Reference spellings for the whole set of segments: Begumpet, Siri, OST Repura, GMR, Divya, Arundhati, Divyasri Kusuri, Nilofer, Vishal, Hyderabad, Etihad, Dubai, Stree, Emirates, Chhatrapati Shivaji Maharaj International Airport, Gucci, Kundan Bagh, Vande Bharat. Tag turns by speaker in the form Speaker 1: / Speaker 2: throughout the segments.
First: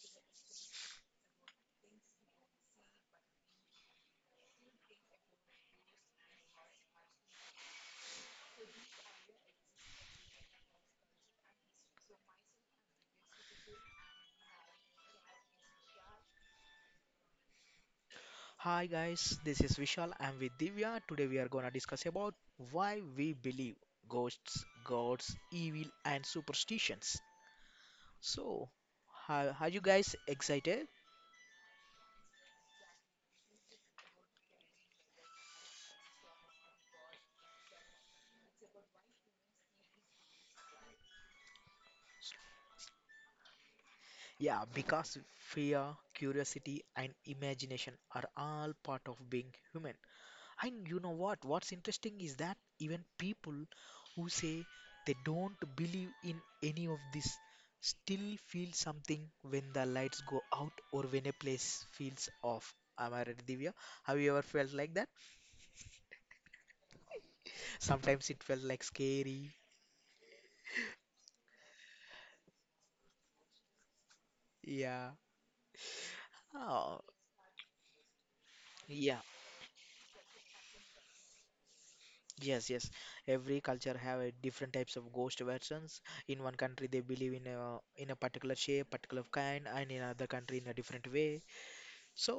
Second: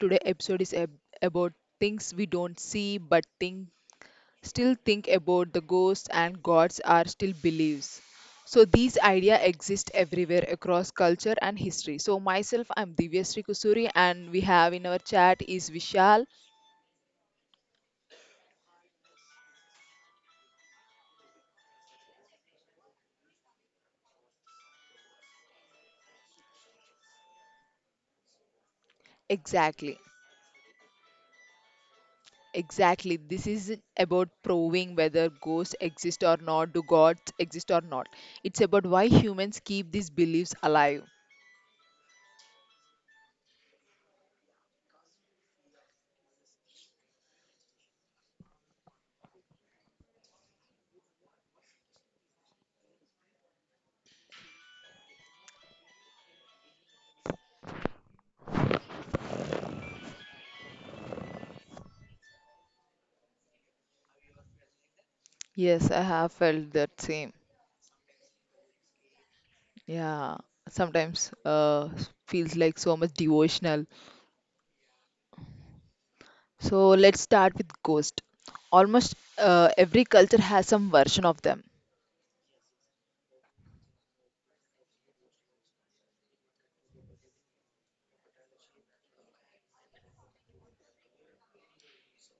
Speaker 1: Today episode is about things we don't see but think still think about the ghosts and gods are still beliefs. So these idea exist everywhere across culture and history. So myself I'm Divyasri Kusuri and we have in our chat is Vishal.
Speaker 2: Hi guys, this is Vishal. I'm with Divya. Today we are gonna discuss about why we believe ghosts, gods, evil, and superstitions. So, are you
Speaker 1: Exactly.
Speaker 2: guys excited?
Speaker 1: Exactly, this is about proving whether ghosts exist or not, do gods exist or not. It's about why humans keep these beliefs alive.
Speaker 2: Yeah, because fear, curiosity, and imagination are all part of being human. And you know what? What's interesting is that even people who say they don't believe in any of this still feel something when the lights go out or when a place feels off. Am I right, Divya? Have you ever felt like that?
Speaker 1: Yes, I have felt that same.
Speaker 2: Sometimes it felt like scary.
Speaker 1: Yeah, sometimes feels like so much devotional.
Speaker 2: Yeah.
Speaker 1: So
Speaker 2: Oh,
Speaker 1: let's start with ghost. Almost
Speaker 2: yeah.
Speaker 1: every culture has some version of them.
Speaker 2: Yes, yes. Every culture have a different types of ghost versions. In one country, they believe in a particular shape, particular kind, and in another country, in a different way. So,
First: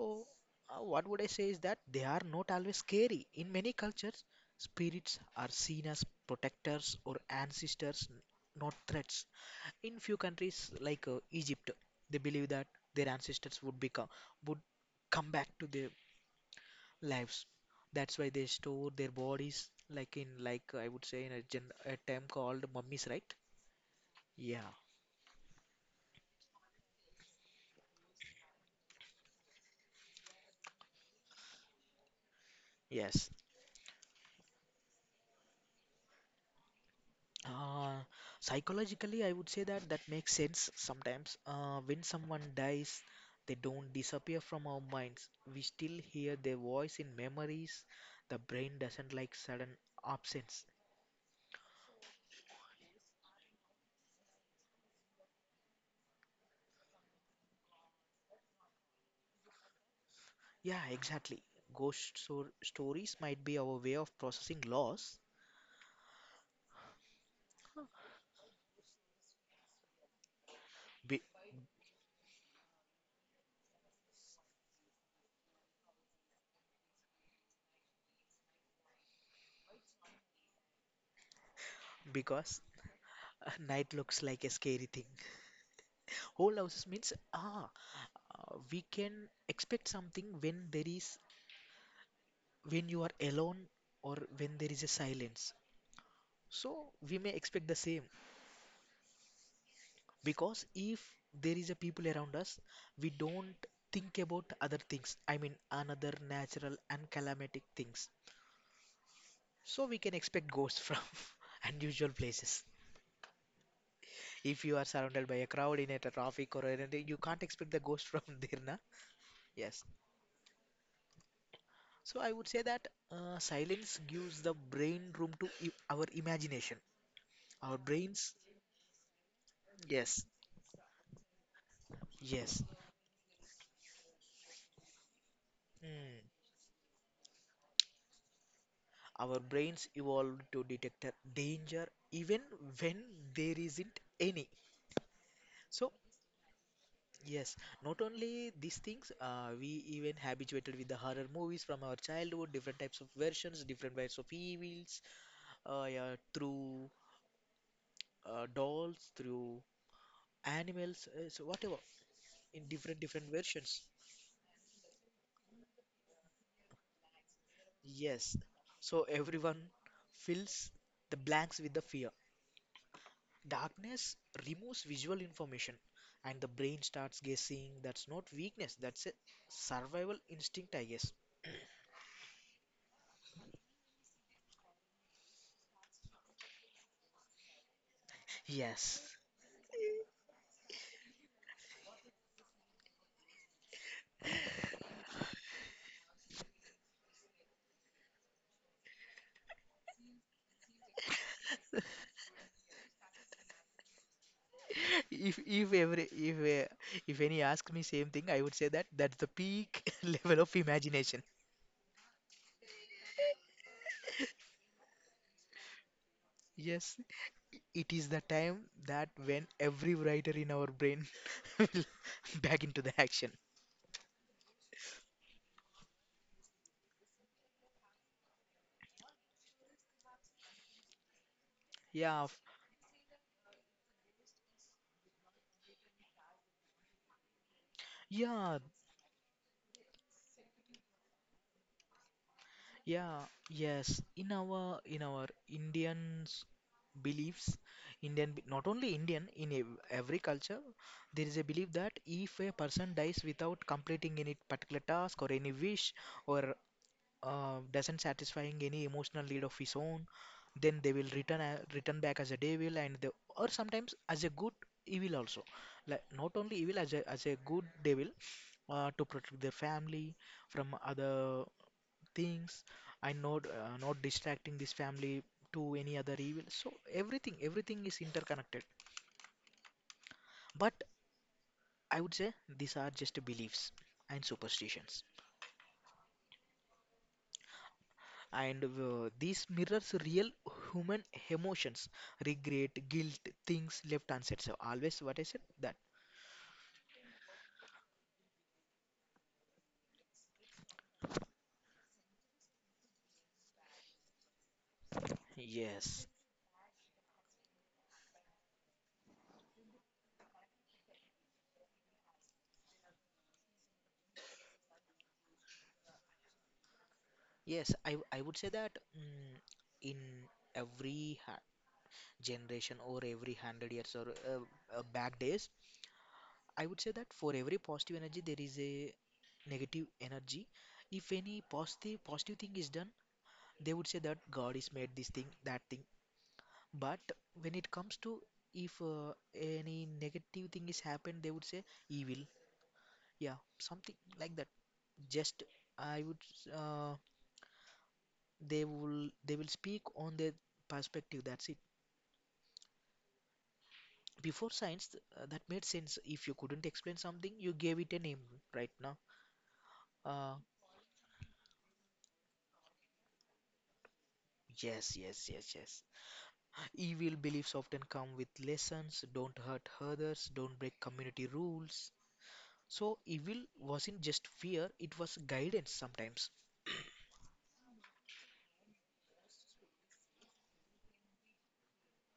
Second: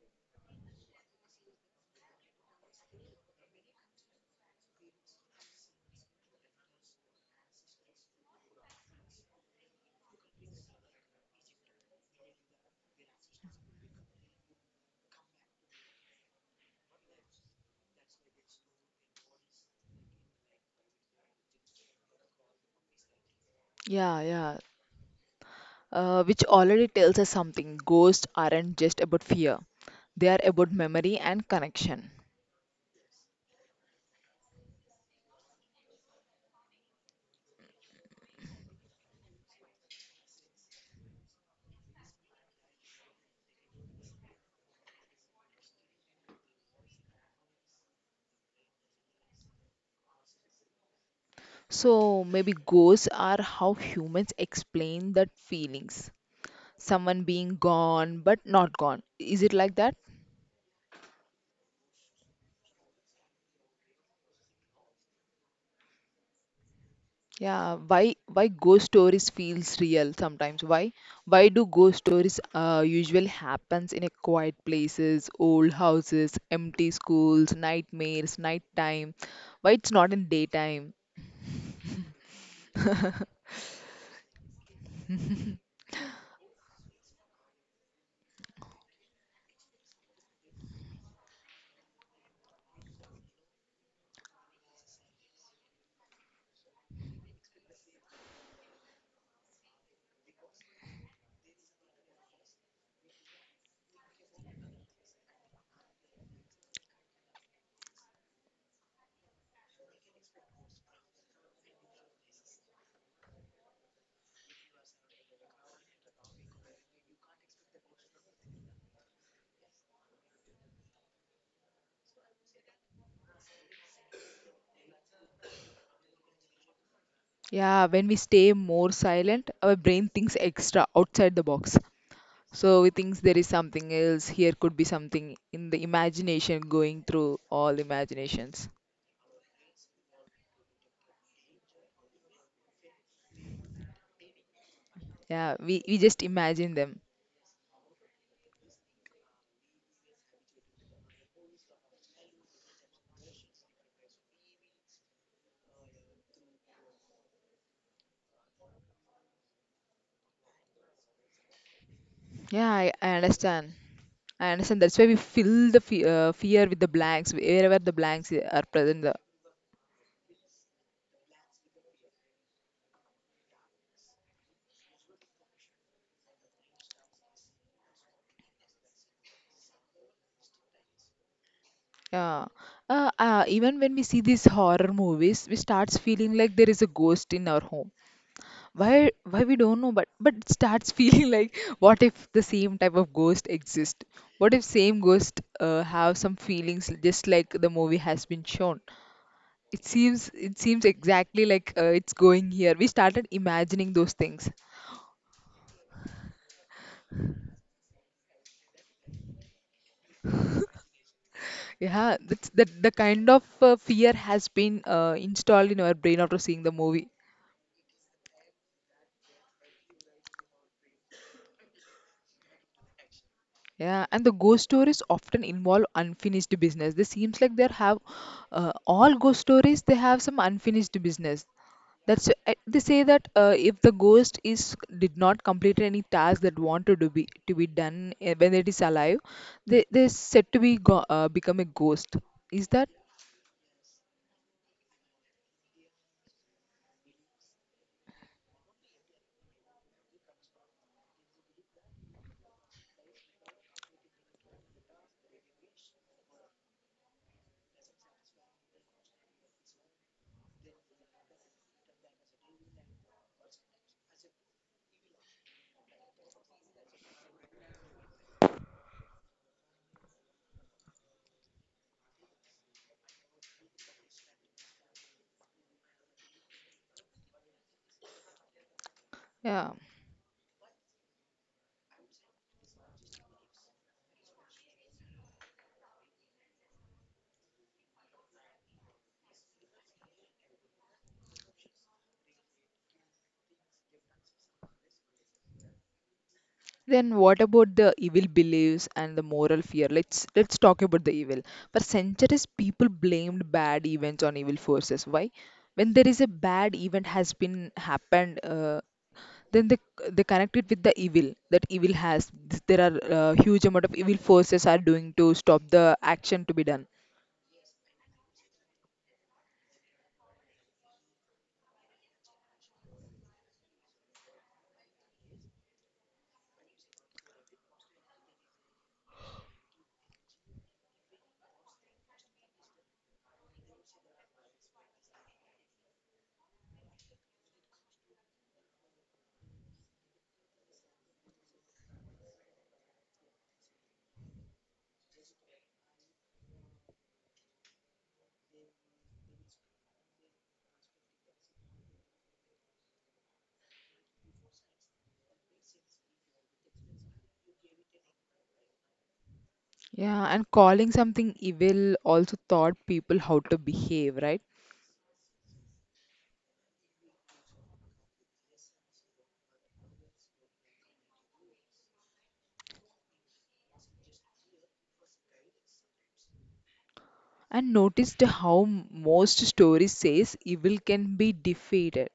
Speaker 2: what would I say is that they are not always scary. In many cultures, spirits are seen as protectors or ancestors, not threats. In few countries like Egypt, they believe that their ancestors would come back to their lives. That's why they store their bodies like in like I would say in a term called mummies, right?
Speaker 1: Yeah, yeah.
Speaker 2: Yeah.
Speaker 1: Which already tells us something. Ghosts aren't just about fear, they are about memory and connection.
Speaker 2: Yes. Uh, psychologically, I would say that makes sense sometimes. When someone dies, they don't disappear from our minds. We still hear their voice in memories. The brain doesn't like sudden absence.
Speaker 1: So maybe ghosts are how humans explain that feelings. Someone being gone but not gone. Is it like that?
Speaker 2: Yeah, exactly. Ghost so stories might be our way of processing loss
Speaker 1: Yeah, why ghost stories feels real sometimes? Why
Speaker 2: be
Speaker 1: why do ghost stories usually happens in a quiet places, old houses, empty schools, nightmares, nighttime? Why it's not in daytime?
Speaker 2: because night looks like a scary thing. Whole houses means we can expect something when there is when you are alone or when there is a silence. So we may expect the same because if there is a people around us, we don't think about other things. I mean, another natural and calamitic things. So we can expect ghosts from unusual places. If you are surrounded by a crowd in a traffic or anything, you can't expect the ghost from there, na? Yes. So I would say that silence gives the brain room to our imagination. Our
Speaker 1: Yeah, when we
Speaker 2: brains,
Speaker 1: stay more silent, our brain
Speaker 2: yes,
Speaker 1: thinks extra outside the box.
Speaker 2: yes.
Speaker 1: So we thinks there is something else. Here could be something in the
Speaker 2: Hmm.
Speaker 1: imagination going through all imaginations.
Speaker 2: Our brains evolved to detect danger even when there isn't any.
Speaker 1: Yeah, we,
Speaker 2: So,
Speaker 1: we just imagine them.
Speaker 2: yes, not only these things, we even habituated with the horror movies from our childhood, different types of versions, different types of evils, yeah, through dolls, through animals, so whatever, in
Speaker 1: Yeah, I,
Speaker 2: different
Speaker 1: I
Speaker 2: different
Speaker 1: understand.
Speaker 2: versions.
Speaker 1: I understand. That's why we fill the fe fear with the blanks wherever the blanks
Speaker 2: Yes,
Speaker 1: are
Speaker 2: so
Speaker 1: present. Uh,
Speaker 2: everyone fills the blanks with the fear. Darkness removes visual information, and the brain starts guessing. That's not weakness, that's a survival instinct, I guess.
Speaker 1: yeah. Even when we see these horror movies, we starts feeling like there is a ghost in our home. Why?
Speaker 2: Yes.
Speaker 1: Why we don't know, but it starts feeling like what if the same type of ghost exists? What if same ghost have some feelings just like the movie has been shown? It seems exactly like it's going here. We started imagining those things.
Speaker 2: If every if any asks me same thing, I would say that that's the peak level of imagination.
Speaker 1: Yeah, that's that the kind of fear has been installed in our brain after seeing the
Speaker 2: Yes,
Speaker 1: movie.
Speaker 2: it is the time that when every writer in our brain will back into the action.
Speaker 1: Yeah, and the ghost stories often involve unfinished business. This seems like they have all ghost stories. They have some unfinished business.
Speaker 2: Yeah,
Speaker 1: That's they say that if the ghost is did not complete any task that wanted to be done when
Speaker 2: yeah,
Speaker 1: it is alive, they said to become a ghost. Is that?
Speaker 2: yeah, yes. In our Indians beliefs, not only Indian in every culture, there is a belief that if a person dies without completing any particular task or any wish or doesn't satisfying any emotional need of his own, then they will return back as a devil and they, or sometimes as a good evil also. Like not only evil as a good devil to protect their family from other things and not distracting this family to any other evil. So everything is interconnected.
Speaker 1: Yeah.
Speaker 2: But I would say these are just beliefs and superstitions. And these mirrors real human emotions, regret, guilt, things left unsaid. So always what I said that.
Speaker 1: Then what about the evil beliefs and the moral fear? Let's talk about the evil. For centuries, people blamed bad events on evil forces. Why? When
Speaker 2: Yes,
Speaker 1: there is a bad event has been happened, then they connect it with the evil. That evil has there are huge amount of evil forces are doing to stop the action to be done.
Speaker 2: yes, I would say that in every ha generation or every 100 years or uh, back days, I would say that for every positive energy, there is a negative energy. If any positive thing is done, they would say that God is made this thing, that thing. But when it comes to if any negative thing is happened, they would say evil. Yeah, something like that. Just I would uh, they will speak on their perspective. That's it. Before science, that made sense. If you couldn't explain something, you gave it a name. Right now,
Speaker 1: Yeah,
Speaker 2: uh,
Speaker 1: and calling something evil also taught people how to behave, right?
Speaker 2: yes, yes, yes, yes. Evil beliefs often come with lessons, don't hurt others, don't break community rules. So, evil wasn't just fear, it was guidance sometimes.
Speaker 1: And noticed how most stories says evil can be defeated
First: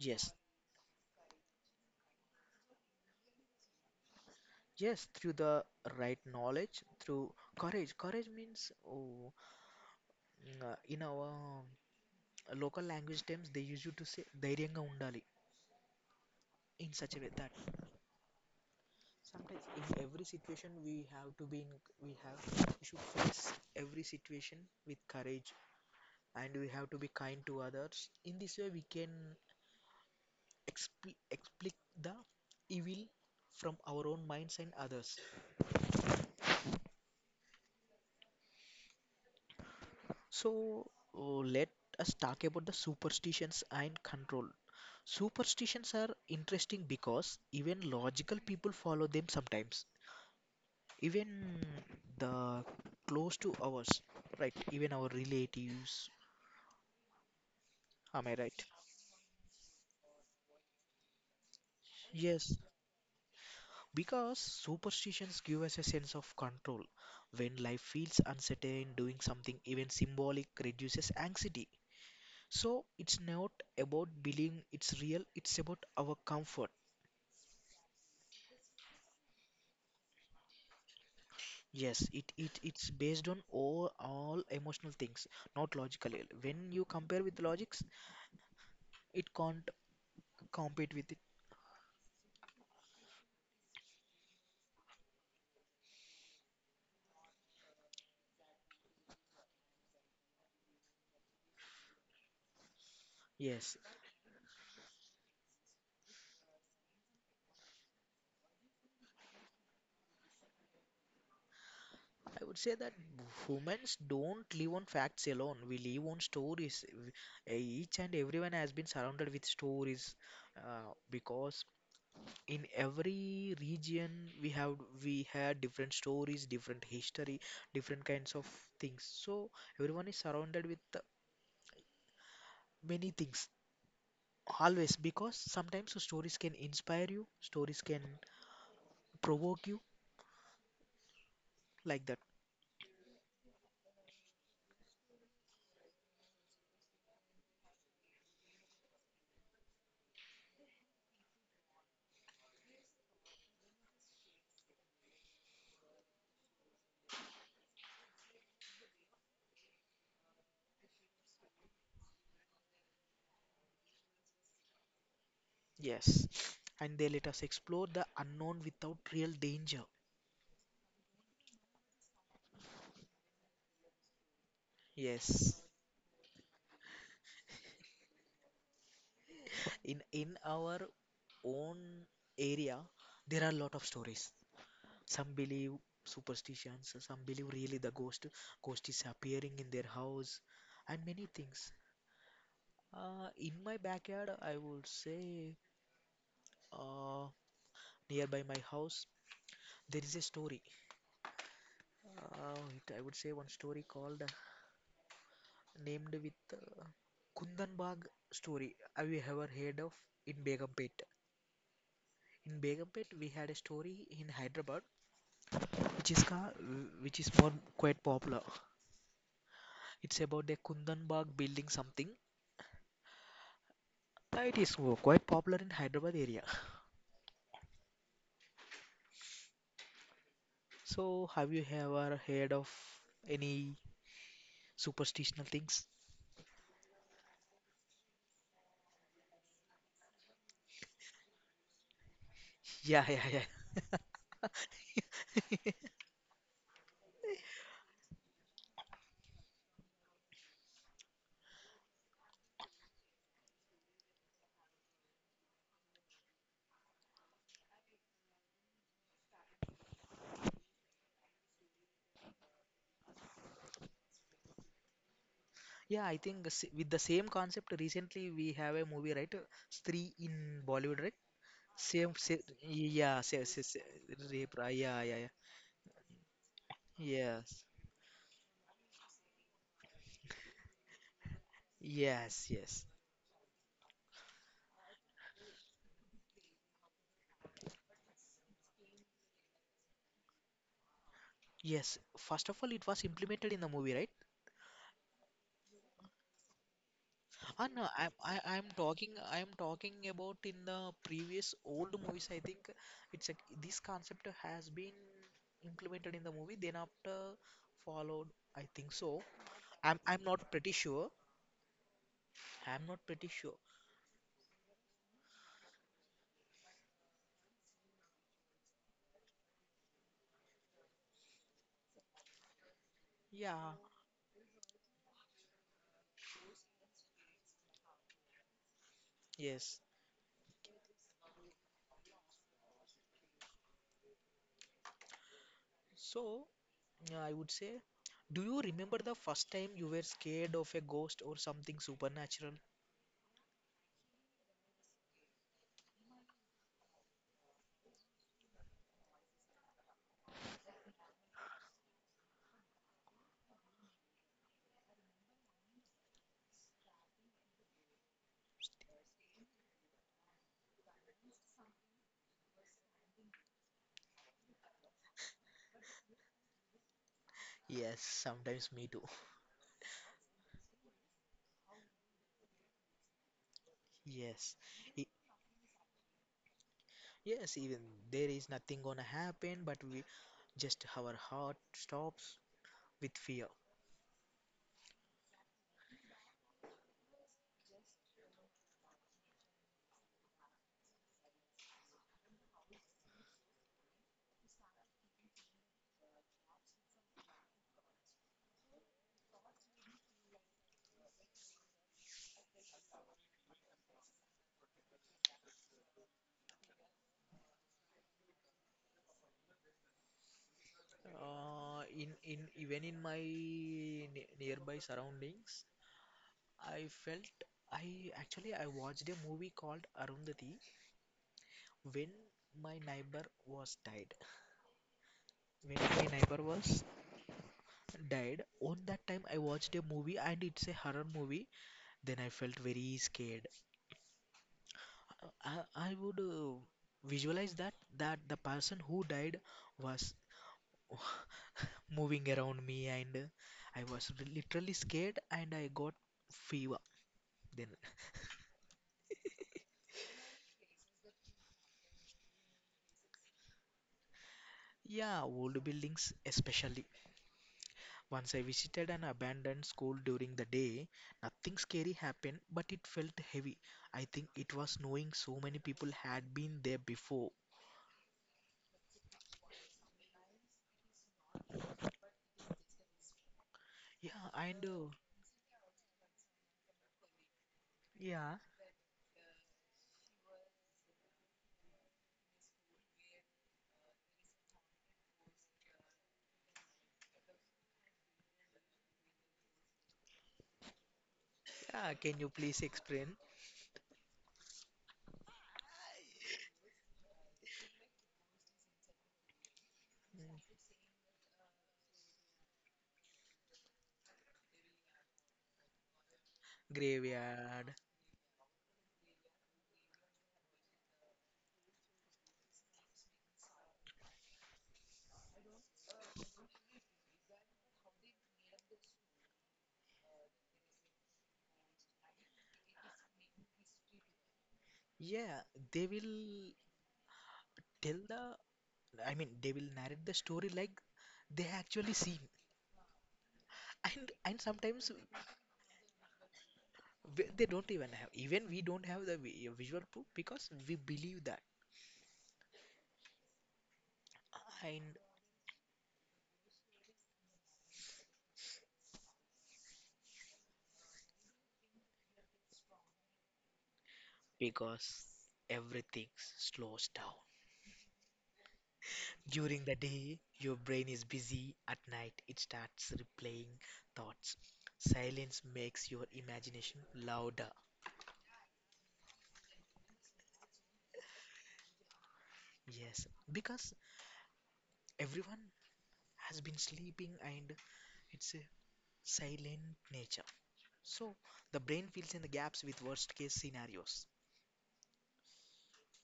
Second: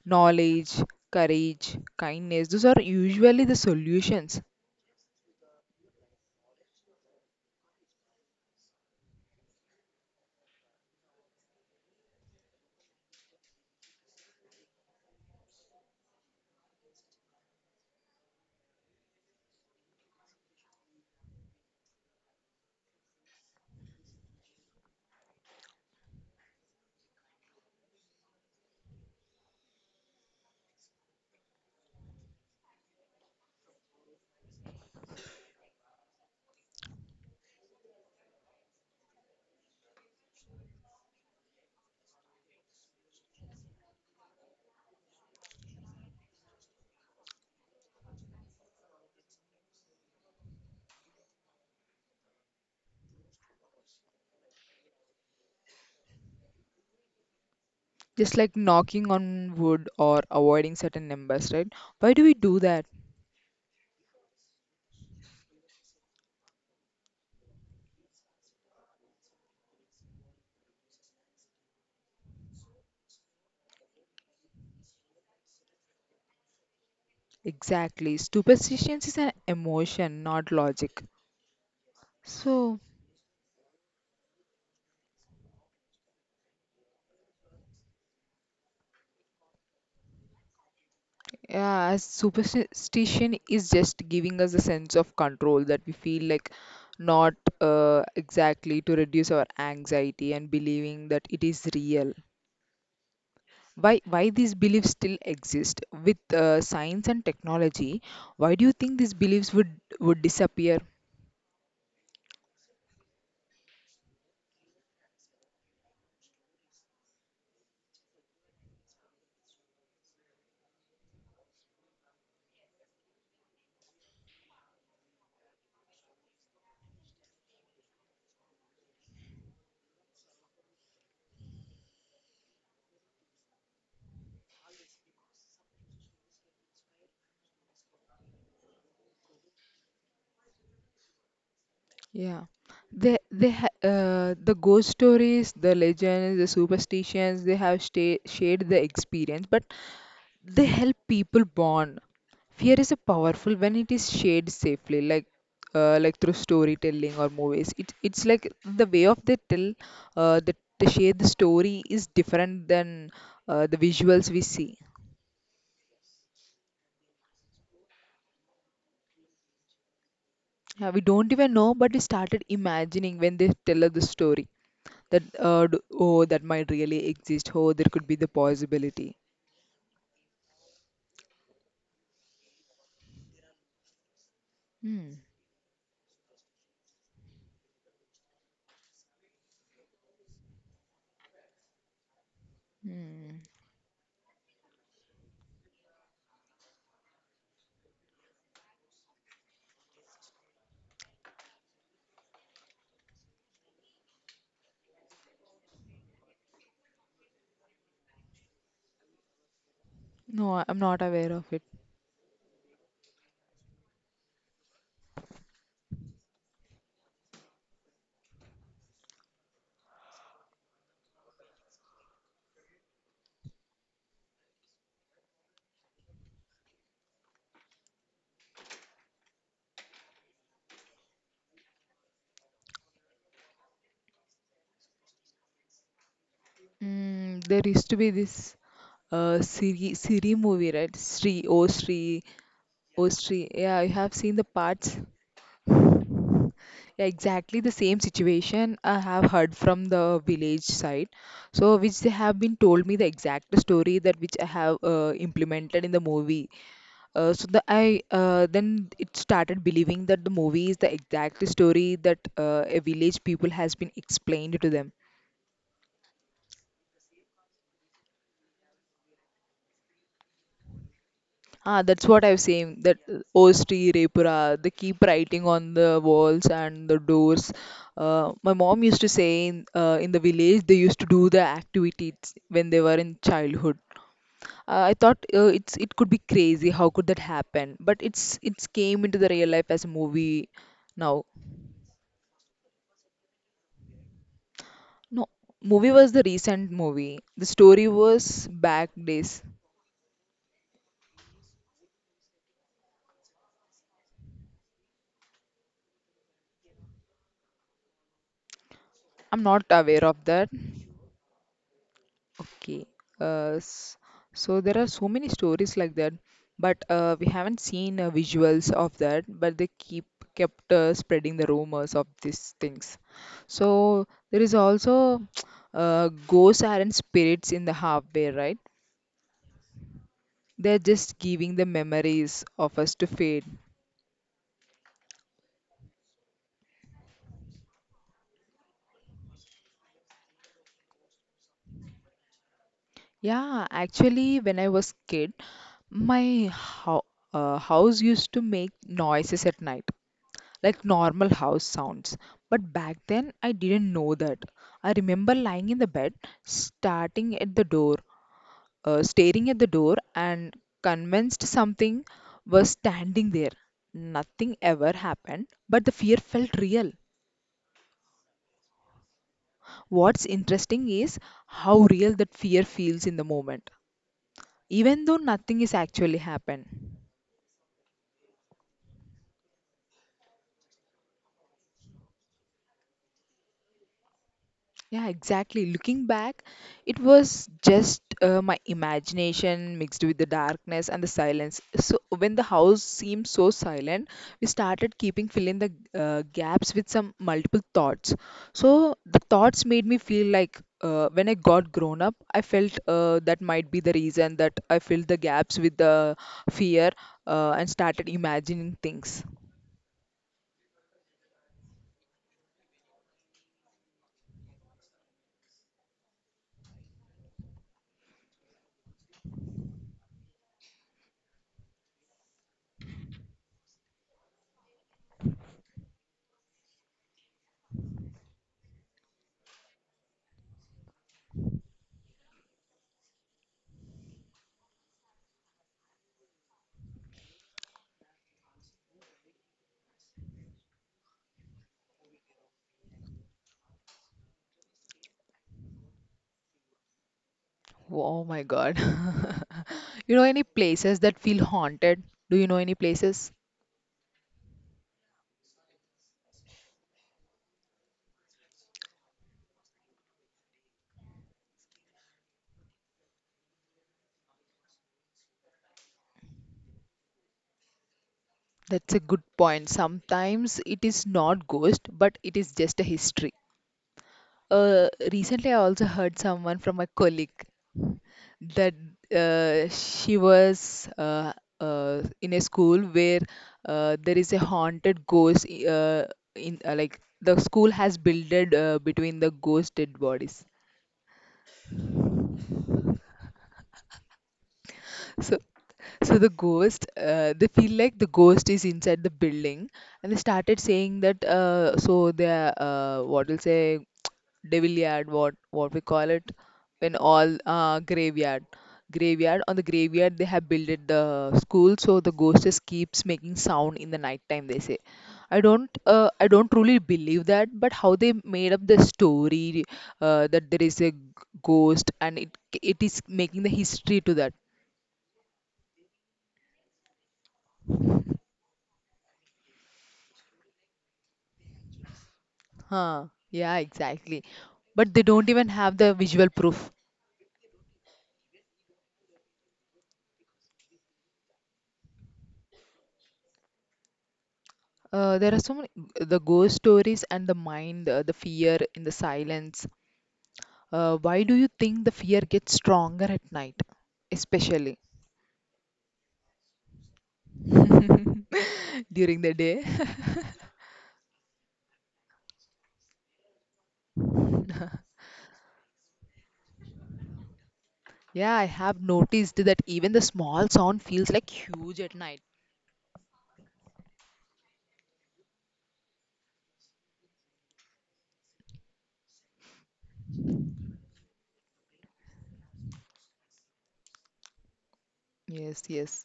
Speaker 2: Yes,
Speaker 1: knowledge, courage, kindness. Those are usually the solutions.
Speaker 2: yes, through the right knowledge, through courage. Courage means, oh, in our local language terms, they use you to say, dhairyanga undali. In such a way that sometimes in every situation we have to be in, we should face every situation with courage and we have to be kind to others. In this way, we can explic the evil from our own minds and others. So, oh, let us talk about the superstitions and control. Superstitions are interesting because even logical people follow them sometimes. Even the close to ours, right? Even our relatives. Am I
Speaker 1: Just like
Speaker 2: right?
Speaker 1: knocking on wood or avoiding certain numbers, right? Why do we
Speaker 2: Yes,
Speaker 1: do that?
Speaker 2: because superstitions give us a sense of control. When life feels uncertain, doing something even symbolic reduces anxiety. So it's not about believing it's real, it's about our comfort.
Speaker 1: Exactly. Superstitions is an emotion, not logic.
Speaker 2: Yes, it, it
Speaker 1: So,
Speaker 2: it's based on all emotional things, not logically. When you compare with logics, it can't compete with it.
Speaker 1: yeah, as superstition is just giving us a sense of control that we feel like not exactly to reduce our anxiety and believing that it is real.
Speaker 2: Yes,
Speaker 1: Why these beliefs still exist with science and technology? Why do you think these beliefs would disappear?
Speaker 2: I would say that humans don't live on facts alone. We live on stories. Each and everyone has been surrounded with stories, because in every region we have we had different stories, different history, different kinds of things. So everyone is surrounded with many things always, because sometimes the stories can inspire you, stories can provoke you like that.
Speaker 1: Yeah, the ghost stories, the legends, the superstitions they have sta shared the experience, but they help people bond. Fear is a powerful when it is shared safely, like through storytelling or movies. It it's like the way of they tell the to share the story is different than the visuals we see.
Speaker 2: Yes, and they let us explore the unknown without real danger.
Speaker 1: Yeah, we don't even know, but we started imagining when they tell us the story that
Speaker 2: Yes.
Speaker 1: oh, that might really exist. Oh, there could be the possibility.
Speaker 2: In our own area, there are a lot of stories.
Speaker 1: Hmm.
Speaker 2: Some believe superstitions, some believe really the ghost is appearing in their house and many things.
Speaker 1: Hmm.
Speaker 2: In my backyard, I would say, uh, nearby my house, there is a story, I would say, one story called, named with Kundanbag story. Have you ever heard of, in
Speaker 1: No, I'm not
Speaker 2: Begumpet?
Speaker 1: aware of it.
Speaker 2: In Begumpet, we had a story in Hyderabad, which is which is more quite popular. It's about the Kundan Bagh building something. It is quite popular in Hyderabad area. So have you ever heard of any superstitional things?
Speaker 1: Mm, there used to be this uh, Siri movie, right? Oh Sri,
Speaker 2: Yeah,
Speaker 1: oh
Speaker 2: yeah, yeah.
Speaker 1: Sri. Yeah, you have seen the parts. Yeah, exactly the same situation I have heard from the village side. So, which they have been told me the exact story that which I have implemented in the movie. Then it started believing that the movie is the exact story that a village people has been explained to them.
Speaker 2: Yeah, I think the with the same concept recently we have a movie, right, Stree in Bollywood, right?
Speaker 1: Ah, that's
Speaker 2: Same,
Speaker 1: what
Speaker 2: same,
Speaker 1: I've seen. That
Speaker 2: yeah, same, same,
Speaker 1: OST
Speaker 2: same, rape,
Speaker 1: Repura, they
Speaker 2: right? Yeah,
Speaker 1: keep
Speaker 2: yeah, yeah.
Speaker 1: writing on the walls and the doors.
Speaker 2: Yes,
Speaker 1: My mom used to say in the village they used to do the activities
Speaker 2: yes,
Speaker 1: when they
Speaker 2: yes.
Speaker 1: were in childhood. I thought it's it could be crazy. How could that happen? But it's came into the real life as a movie now.
Speaker 2: Yes, first of all, it was implemented in the movie, right?
Speaker 1: No, movie was the recent movie. The
Speaker 2: Ah,
Speaker 1: story
Speaker 2: no, I, I,
Speaker 1: was
Speaker 2: I'm
Speaker 1: back
Speaker 2: talking,
Speaker 1: days.
Speaker 2: I'm talking about in the previous old movies. I think it's a, this concept has been implemented in the movie, then after followed. I think so.
Speaker 1: I'm not
Speaker 2: I'm,
Speaker 1: aware of
Speaker 2: I'm not
Speaker 1: that.
Speaker 2: pretty sure. I'm
Speaker 1: Okay.
Speaker 2: not pretty
Speaker 1: Uh,
Speaker 2: sure.
Speaker 1: s- so there are so many stories like that, but we haven't seen visuals of that, but they keep kept spreading the rumors of these things.
Speaker 2: Yeah,
Speaker 1: So there is also ghosts aren't spirits in the hardware, right?
Speaker 2: yes.
Speaker 1: They're just giving the memories of us to fade.
Speaker 2: So, yeah, I would say, do you remember the first time you were scared of a ghost or something supernatural?
Speaker 1: Yeah, actually, when I was kid, my ho house used to make noises at night, like normal house sounds. But back then, I didn't know that. I remember lying in the bed, starting at the door, staring at the door, and convinced something was standing there. Nothing ever happened, but the fear felt real.
Speaker 2: Yes, sometimes me too.
Speaker 1: What's interesting is how real that fear feels in the moment,
Speaker 2: Yes. I
Speaker 1: even though nothing is actually happened.
Speaker 2: Yes, even there is nothing gonna happen, but we just our heart stops with fear.
Speaker 1: Yeah, exactly. Looking back, it was just my imagination mixed with the darkness and the silence. So when the house seemed so silent, we started keeping filling the gaps with some multiple thoughts. So the thoughts made me feel like when I got grown up, I felt that might be the reason that I filled the gaps with the fear and started imagining things.
Speaker 2: In even in my ne nearby surroundings, I felt, I watched a movie called Arundhati when my neighbor was died. When my neighbor was died, on that time I watched a movie, and it's a horror movie. Then I felt very scared. I I I would visualize that the person who died was moving around me, and I was literally scared, and I got fever then.
Speaker 1: Oh my God. You know any places that feel haunted? Do you know any places?
Speaker 2: Yeah, old buildings especially. Once I visited an abandoned school during the day, nothing scary happened, but it felt heavy. I think it was knowing so many people had been there before.
Speaker 1: That's a good point. Sometimes it is not ghost, but it is just a history.
Speaker 2: Yeah, and
Speaker 1: Recently, I also heard someone from my colleague
Speaker 2: yeah.
Speaker 1: that she was in a school where there is a haunted ghost. In like the school has builded between the ghost dead bodies.
Speaker 2: Yeah, can you please explain?
Speaker 1: So, so, the ghost, they feel like the ghost is inside the building, and they
Speaker 2: Mm,
Speaker 1: started saying that. What will say, devilyard, what we call it, when all
Speaker 2: graveyard.
Speaker 1: graveyard, on the graveyard they have builded the school, so the ghost just keeps making sound in the night time. They say, I don't truly believe that, but how they made up the story that there is a ghost and it is making the history to that.
Speaker 2: Yeah, they will tell the, I mean, they will narrate the story like they actually see.
Speaker 1: Huh. Yeah,
Speaker 2: and
Speaker 1: exactly.
Speaker 2: and sometimes,
Speaker 1: But they don't even have the visual proof.
Speaker 2: w- they don't even have even we don't have the visual proof, because we believe that. And
Speaker 1: There are so many the ghost stories and the mind, the fear in the silence. Why do you think the fear gets stronger at night, especially
Speaker 2: because everything slows down
Speaker 1: during the day?
Speaker 2: during the day, your brain is busy. At night it starts replaying thoughts. Silence makes your imagination louder.
Speaker 1: Yeah, I have noticed that even the small sound feels like huge at night.
Speaker 2: Yes, because everyone has been sleeping and it's a silent nature, so the brain fills in the gaps with worst case scenarios.
Speaker 1: Yes, yes.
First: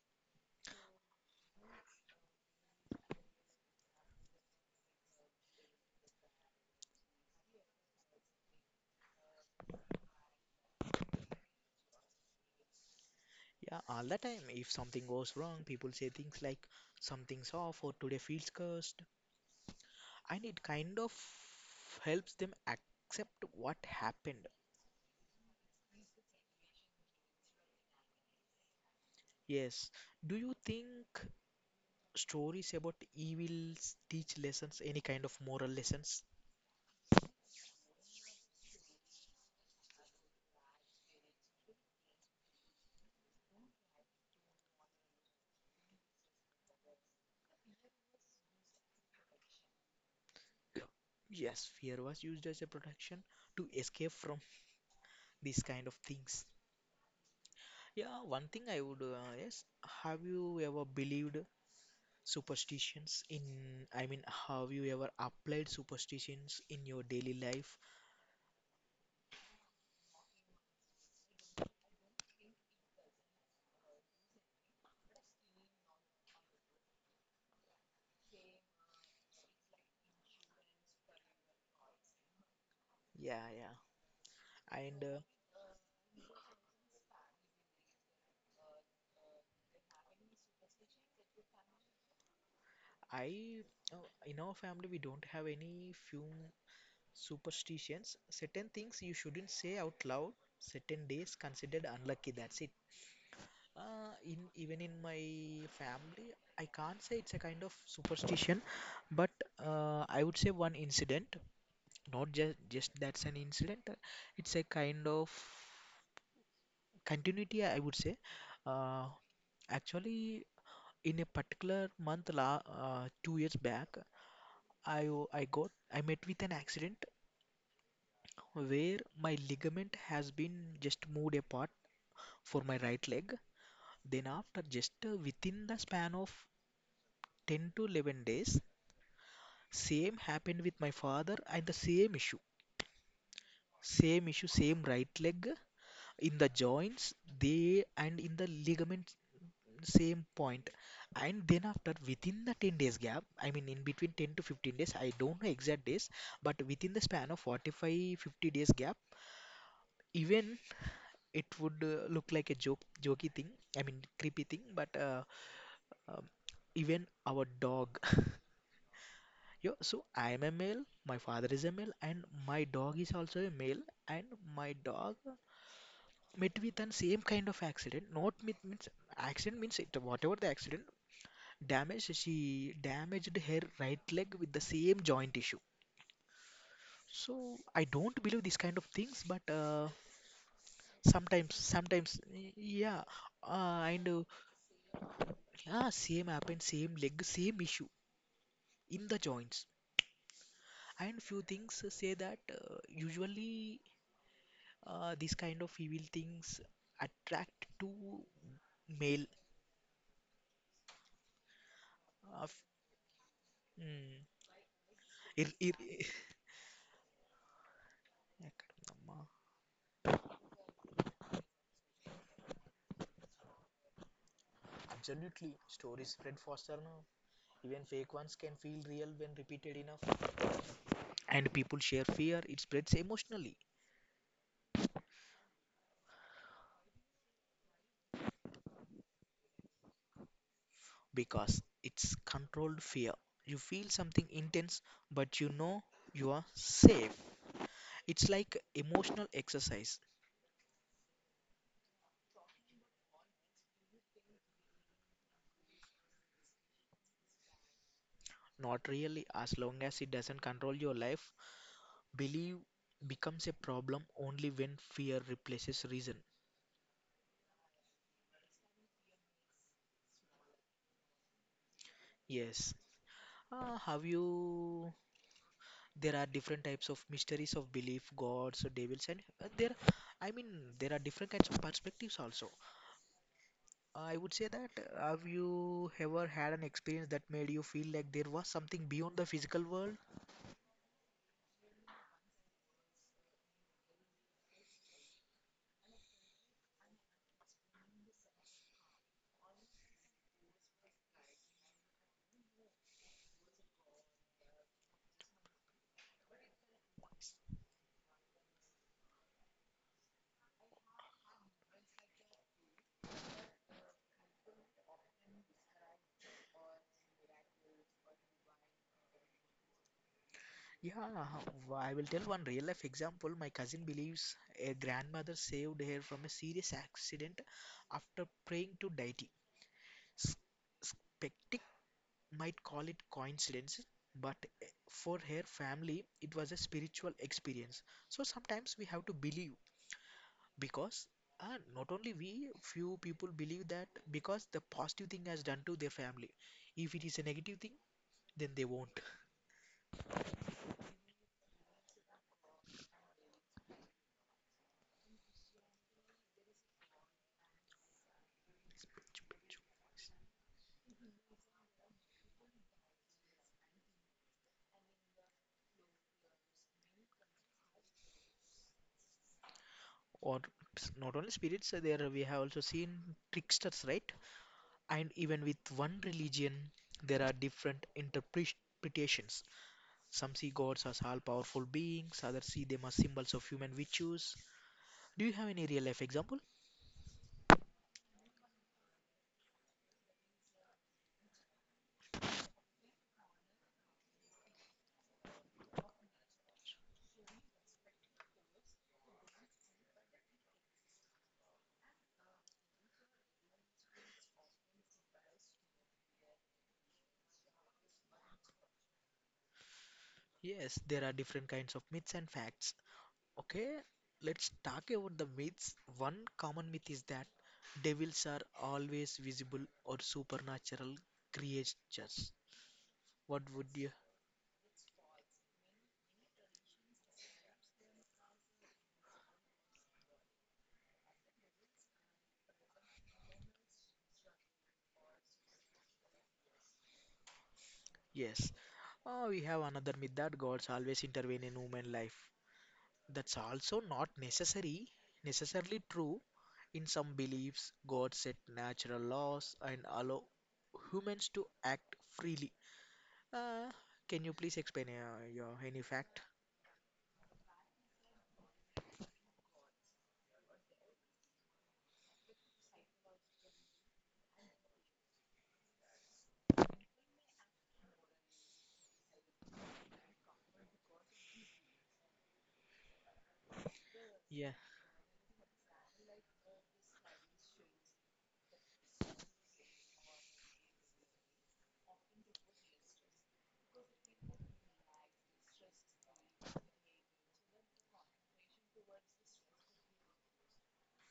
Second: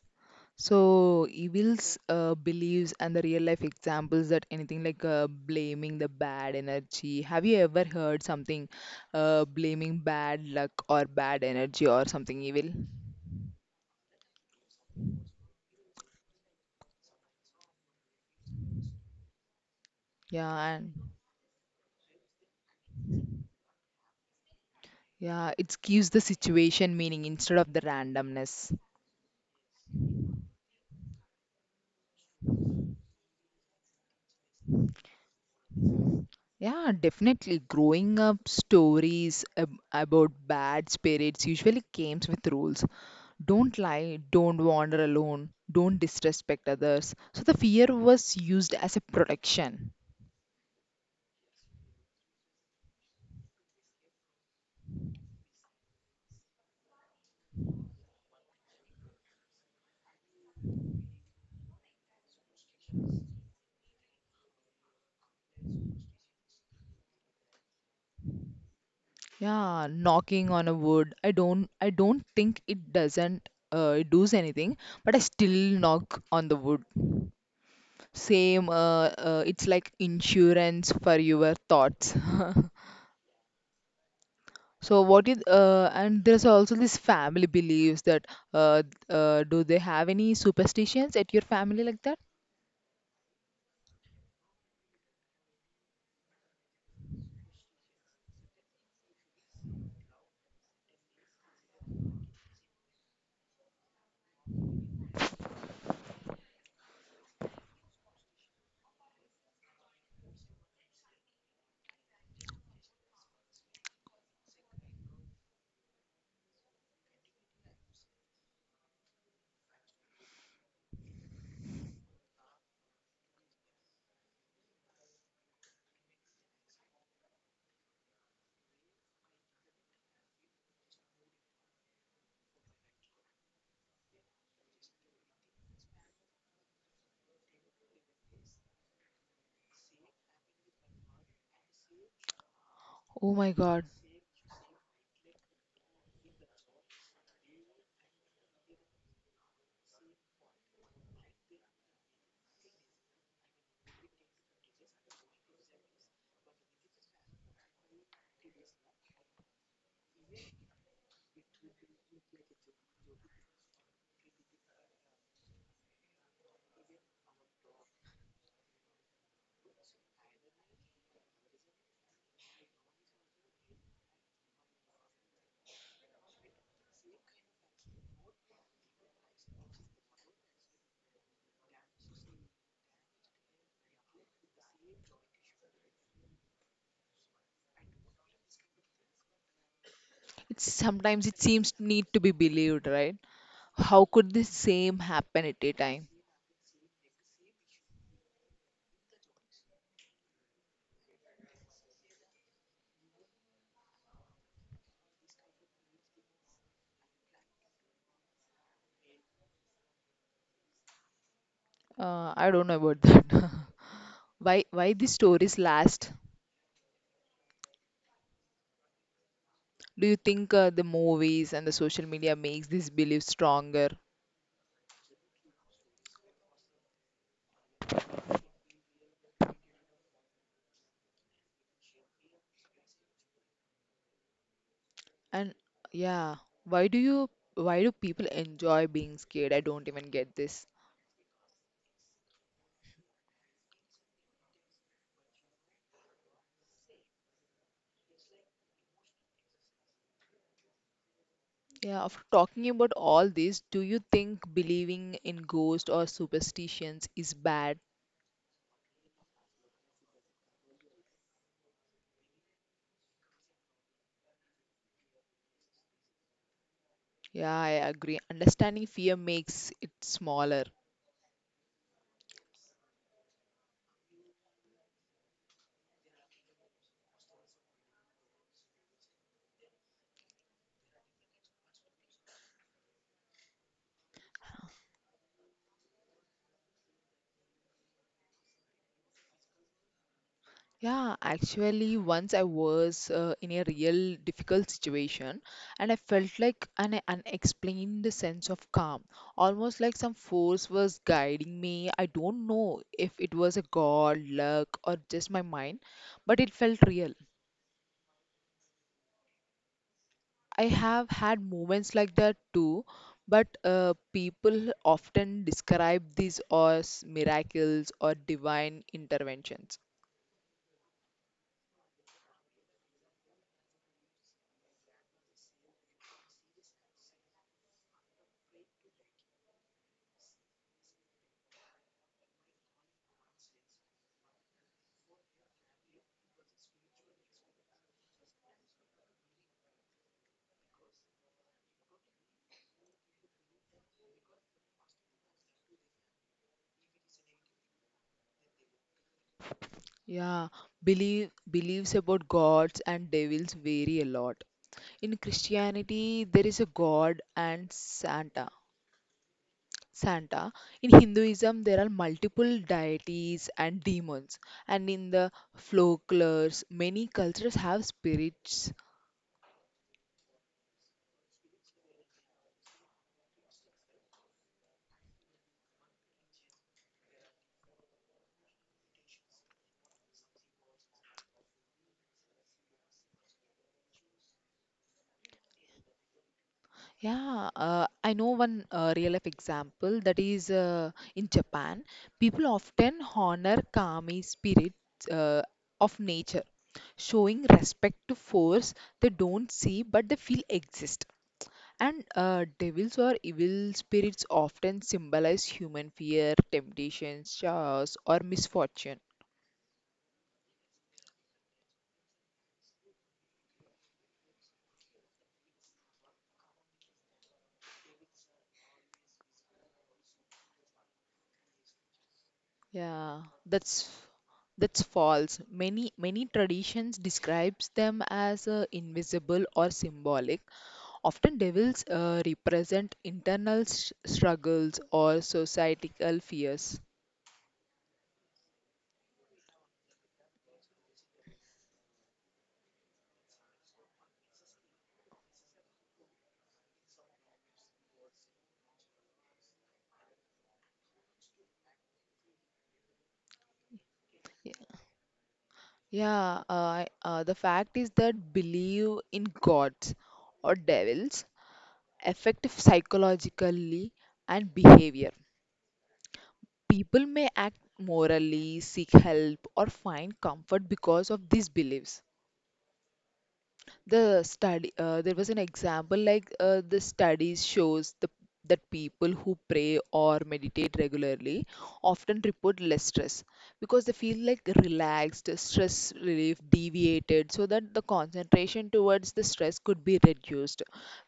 Speaker 1: So evils, beliefs, and the real life examples that anything like blaming the bad energy. Have you ever heard something blaming bad luck or bad energy or something evil?
Speaker 2: Yeah, all the time. If something goes wrong, people say things like, something's off, or today feels cursed, and it
Speaker 1: Yeah, and
Speaker 2: kind of helps them accept what happened.
Speaker 1: yeah, it gives the situation meaning instead of the randomness.
Speaker 2: Yes. Do you think stories about evils teach lessons, any kind of moral lessons?
Speaker 1: Yeah, definitely. Growing up, stories about bad spirits usually came with rules. Don't lie, don't wander alone, don't disrespect others. So the fear was used as a protection.
Speaker 2: Yes, fear was used as a protection to escape from these kind of things. Yeah, one thing I would, yes, have you ever believed superstitions in, I mean, have you ever applied superstitions in your daily life?
Speaker 1: Yeah, knocking on a wood. I don't think it doesn't it does anything, but I still knock on the wood. Same, it's like insurance for your thoughts.
Speaker 2: Yeah, yeah.
Speaker 1: So
Speaker 2: And
Speaker 1: what is and there's also this family beliefs that uh, do they have any superstitions at your family like that?
Speaker 2: I, in our family, we don't have any few superstitions. Certain things you shouldn't say out loud. Certain days considered unlucky. That's it. In Even in my family, I can't say it's a kind of superstition, but I would say one incident. Not just that's an incident. It's a kind of continuity, I would say. Uh, actually, in a particular month, la 2 years back, I o- I got I met with an accident where my ligament has been just moved apart for my right leg. Then after just within the span of 10 to 11 days, same happened with my father and the same issue.
Speaker 1: Oh my God.
Speaker 2: Same issue, same right leg in the joints, they and in the ligaments. Same point. And then after within the 10 days gap, I mean in between 10 to 15 days, I don't know exact days, but within the span of 45, 50 days gap. Even it would look like a jokey thing, I mean creepy thing, but um, even our dog yo, so I am a male, my father is a male, and my dog is also a male. And my dog met with the same kind of accident, not with means accident means it whatever the accident. Damaged, she damaged her right leg with the same joint issue. So I don't believe these kind of things, but
Speaker 1: It's, sometimes it
Speaker 2: sometimes,
Speaker 1: seems need to
Speaker 2: sometimes,
Speaker 1: be believed,
Speaker 2: yeah,
Speaker 1: right?
Speaker 2: and
Speaker 1: How could this same happen at a
Speaker 2: yeah,
Speaker 1: time?
Speaker 2: same happened, same leg, same issue in the joints. And few things say that usually these kind of evil things attract to male. Uh,
Speaker 1: I
Speaker 2: f-
Speaker 1: don't know about that.
Speaker 2: mm,
Speaker 1: Why these
Speaker 2: ir-
Speaker 1: stories
Speaker 2: ir-
Speaker 1: last? Do you think the movies and the social media makes this belief stronger?
Speaker 2: Absolutely, stories spread faster now. Even fake ones can feel real when repeated enough. And people share fear, it spreads emotionally
Speaker 1: And yeah, why do people enjoy being scared? I don't even get this.
Speaker 2: because it's controlled fear. You feel something intense, but you know you are safe. It's like emotional exercise.
Speaker 1: Yeah, after talking about all this, do you think believing in ghosts or superstitions is bad?
Speaker 2: Not really, as long as it doesn't control your life, belief becomes a problem only when fear replaces reason.
Speaker 1: Yeah, I agree. Understanding fear makes it smaller.
Speaker 2: Yes. Have you There are different types of mysteries of belief, gods, devils, and there I mean there are different kinds of perspectives also. I would say that Have you ever had an experience that made you feel like there was something beyond the physical world?
Speaker 1: Yeah, actually, once I was in a real difficult situation and I felt like an unexplained sense of calm, almost like some force was guiding me. I don't know if it was a god, luck, or just my mind, but it felt real. I have had moments like that too, but people often describe these as miracles or divine interventions.
Speaker 2: Yeah, I will tell one real life example. My cousin believes a grandmother saved her from a serious accident after praying to deity. S- might call it coincidence, but for her family, it was a spiritual experience. So sometimes we have to believe because not only we, few people believe that because the positive thing has done to their family. If it is a negative thing, then they won't.
Speaker 1: Yeah, beliefs about gods and devils vary a lot. In Christianity, there is a god and Santa. Santa. In Hinduism, there are multiple deities and demons. And in the folklores, many cultures have spirits.
Speaker 2: Or not only spirits, there we have also seen tricksters, right? And even with one religion, there are different interpretations. Some see gods as all powerful beings, others see them as symbols of human virtues. Do you have any real life example?
Speaker 1: Yeah, I know one real life example, that is, in Japan, people often honor kami spirits of nature, showing respect to force they don't see but they feel exist. And devils or evil spirits often symbolize human fear, temptations, chaos, or misfortune.
Speaker 2: Yes, there are different kinds of myths and facts. Okay, let's talk about the myths. One common myth is that devils are always visible or supernatural creatures.
Speaker 1: Yeah,
Speaker 2: What would you?
Speaker 1: that's that's false. Many traditions describes them as invisible or symbolic. Often devils represent internal struggles or societal fears.
Speaker 2: Yes. Oh, we have another myth that gods always intervene in human life. That's also not necessary necessarily true. In some beliefs, God set natural laws and allow humans to act freely. Uh, can you
Speaker 1: Y-
Speaker 2: please explain your any fact?
Speaker 1: Yeah, the fact is that belief in gods or devils affect psychologically and behavior. People may act morally, seek help, or find comfort because of these beliefs.
Speaker 2: Yeah,
Speaker 1: There was an example like, the studies shows that people who pray or meditate regularly often report less stress because they feel like relaxed, stress relief deviated so that the concentration towards the stress could be reduced,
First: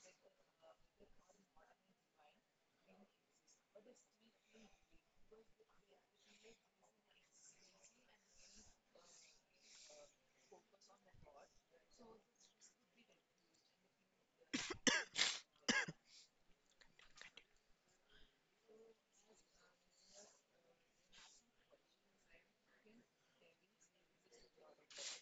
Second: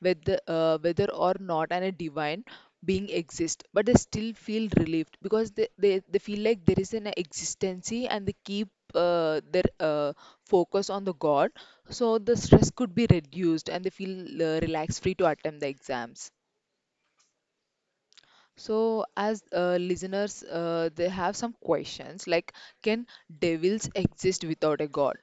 Speaker 1: whether whether or not and a divine being exist, but they still feel relieved because they feel like there is an existency and they keep their focus on the god, so the stress could be reduced and they feel relaxed, free to attempt the exams. So as listeners, they have some questions like, can devils exist without a god?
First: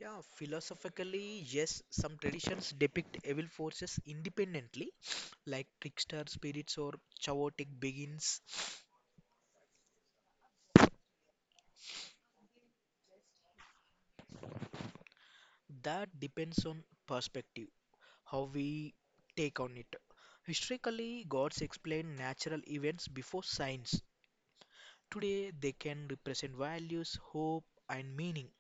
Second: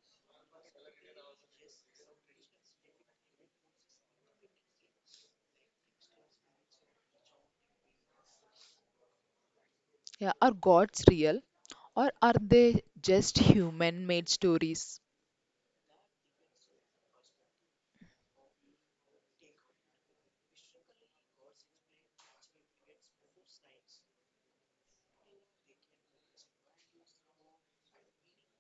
Speaker 2: yeah. Philosophically, yes, some traditions depict evil forces independently, like trickster spirits or chaotic beings.
Speaker 1: Yeah, are gods real or are they just human made stories?
Speaker 2: That depends on perspective. How we take on it. Historically, gods explain natural events before science. Today, they can represent values, hope, and meaning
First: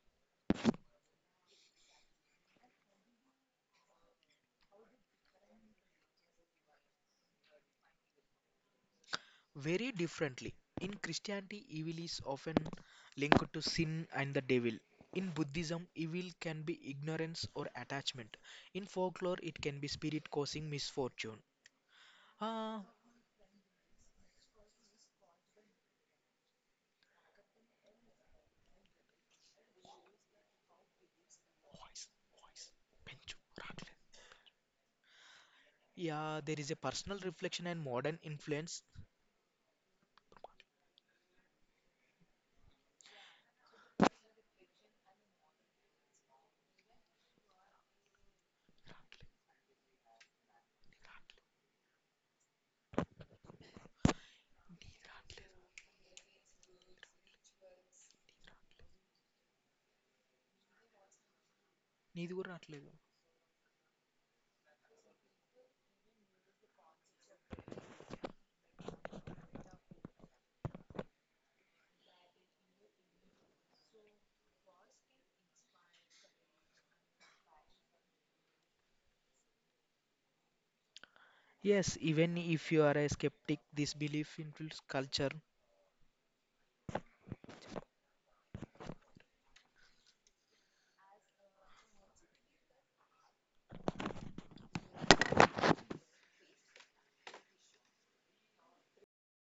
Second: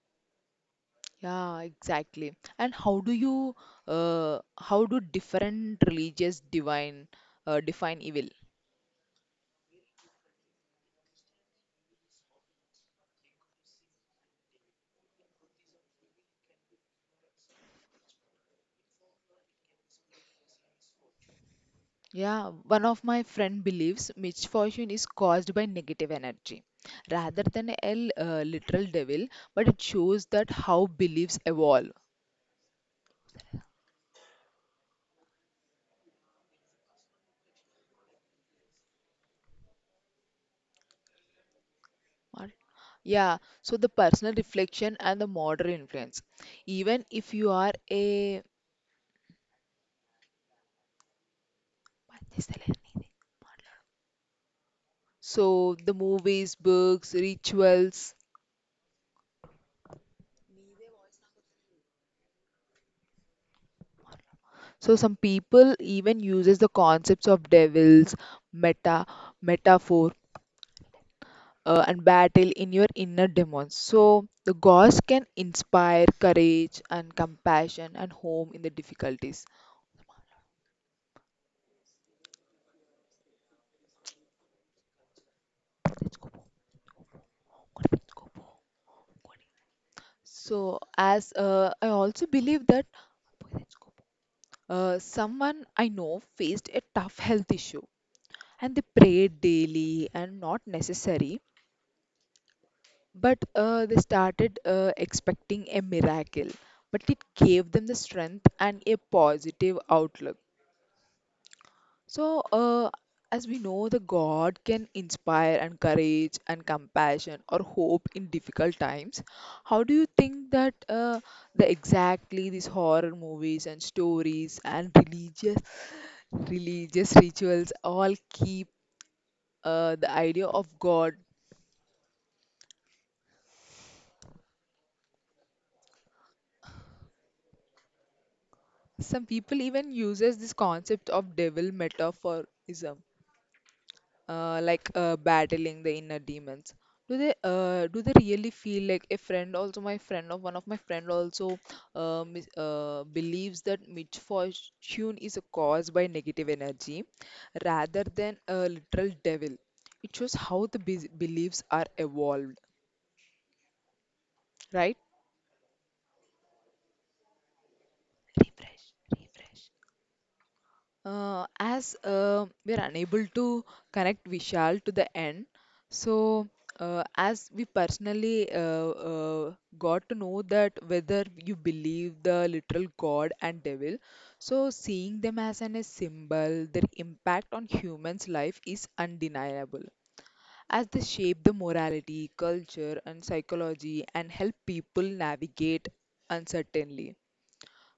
Speaker 1: Yeah, exactly. And how do you, how do different religious divine, define evil?
Speaker 2: very differently. In Christianity, evil is often linked to sin and the devil. In Buddhism, evil can be ignorance or attachment. In folklore, it can be spirit causing misfortune.
Speaker 1: Yeah,
Speaker 2: Ah,
Speaker 1: one of my friend believes misfortune is caused by negative energy rather than a literal devil, but it shows that how beliefs evolve.
Speaker 2: voice, voice, పెంచు, రాట్లేదు. Yeah, there is a personal reflection and modern influence.
Speaker 1: What? Yeah, so the personal reflection and the modern influence. Even if you are a, so the movies, books, rituals.
Speaker 2: నీది కూడా రాట్లేదు.
Speaker 1: So some people even uses the concepts of devils, meta, metaphor, and battle in your inner demons. So, the ghost can inspire courage and compassion and home in the difficulties.
Speaker 2: Yes, even if you are a skeptic, this belief influences culture.
Speaker 1: So, as I also believe that someone I know faced a tough health issue and they prayed daily and not necessary, but they started expecting a miracle. But it gave them the strength and a positive outlook. So, as we know, the God can inspire and courage and compassion or hope in difficult times. How do you think that, the exactly these horror movies and stories and religious rituals all keep the idea of God? Some people even uses this concept of devil metaphorism, like battling the inner demons. Do they really feel like a friend? Also my friend, of one of my friend also believes that misfortune is caused by negative energy rather than a literal devil. It shows how the beliefs are evolved, right? As we are unable to connect Vishal to the end, so as we personally got to know that whether you believe the literal God and devil, so seeing them as a symbol, their impact on humans' life is undeniable, as they shape the morality, culture, and psychology and help people navigate uncertainly.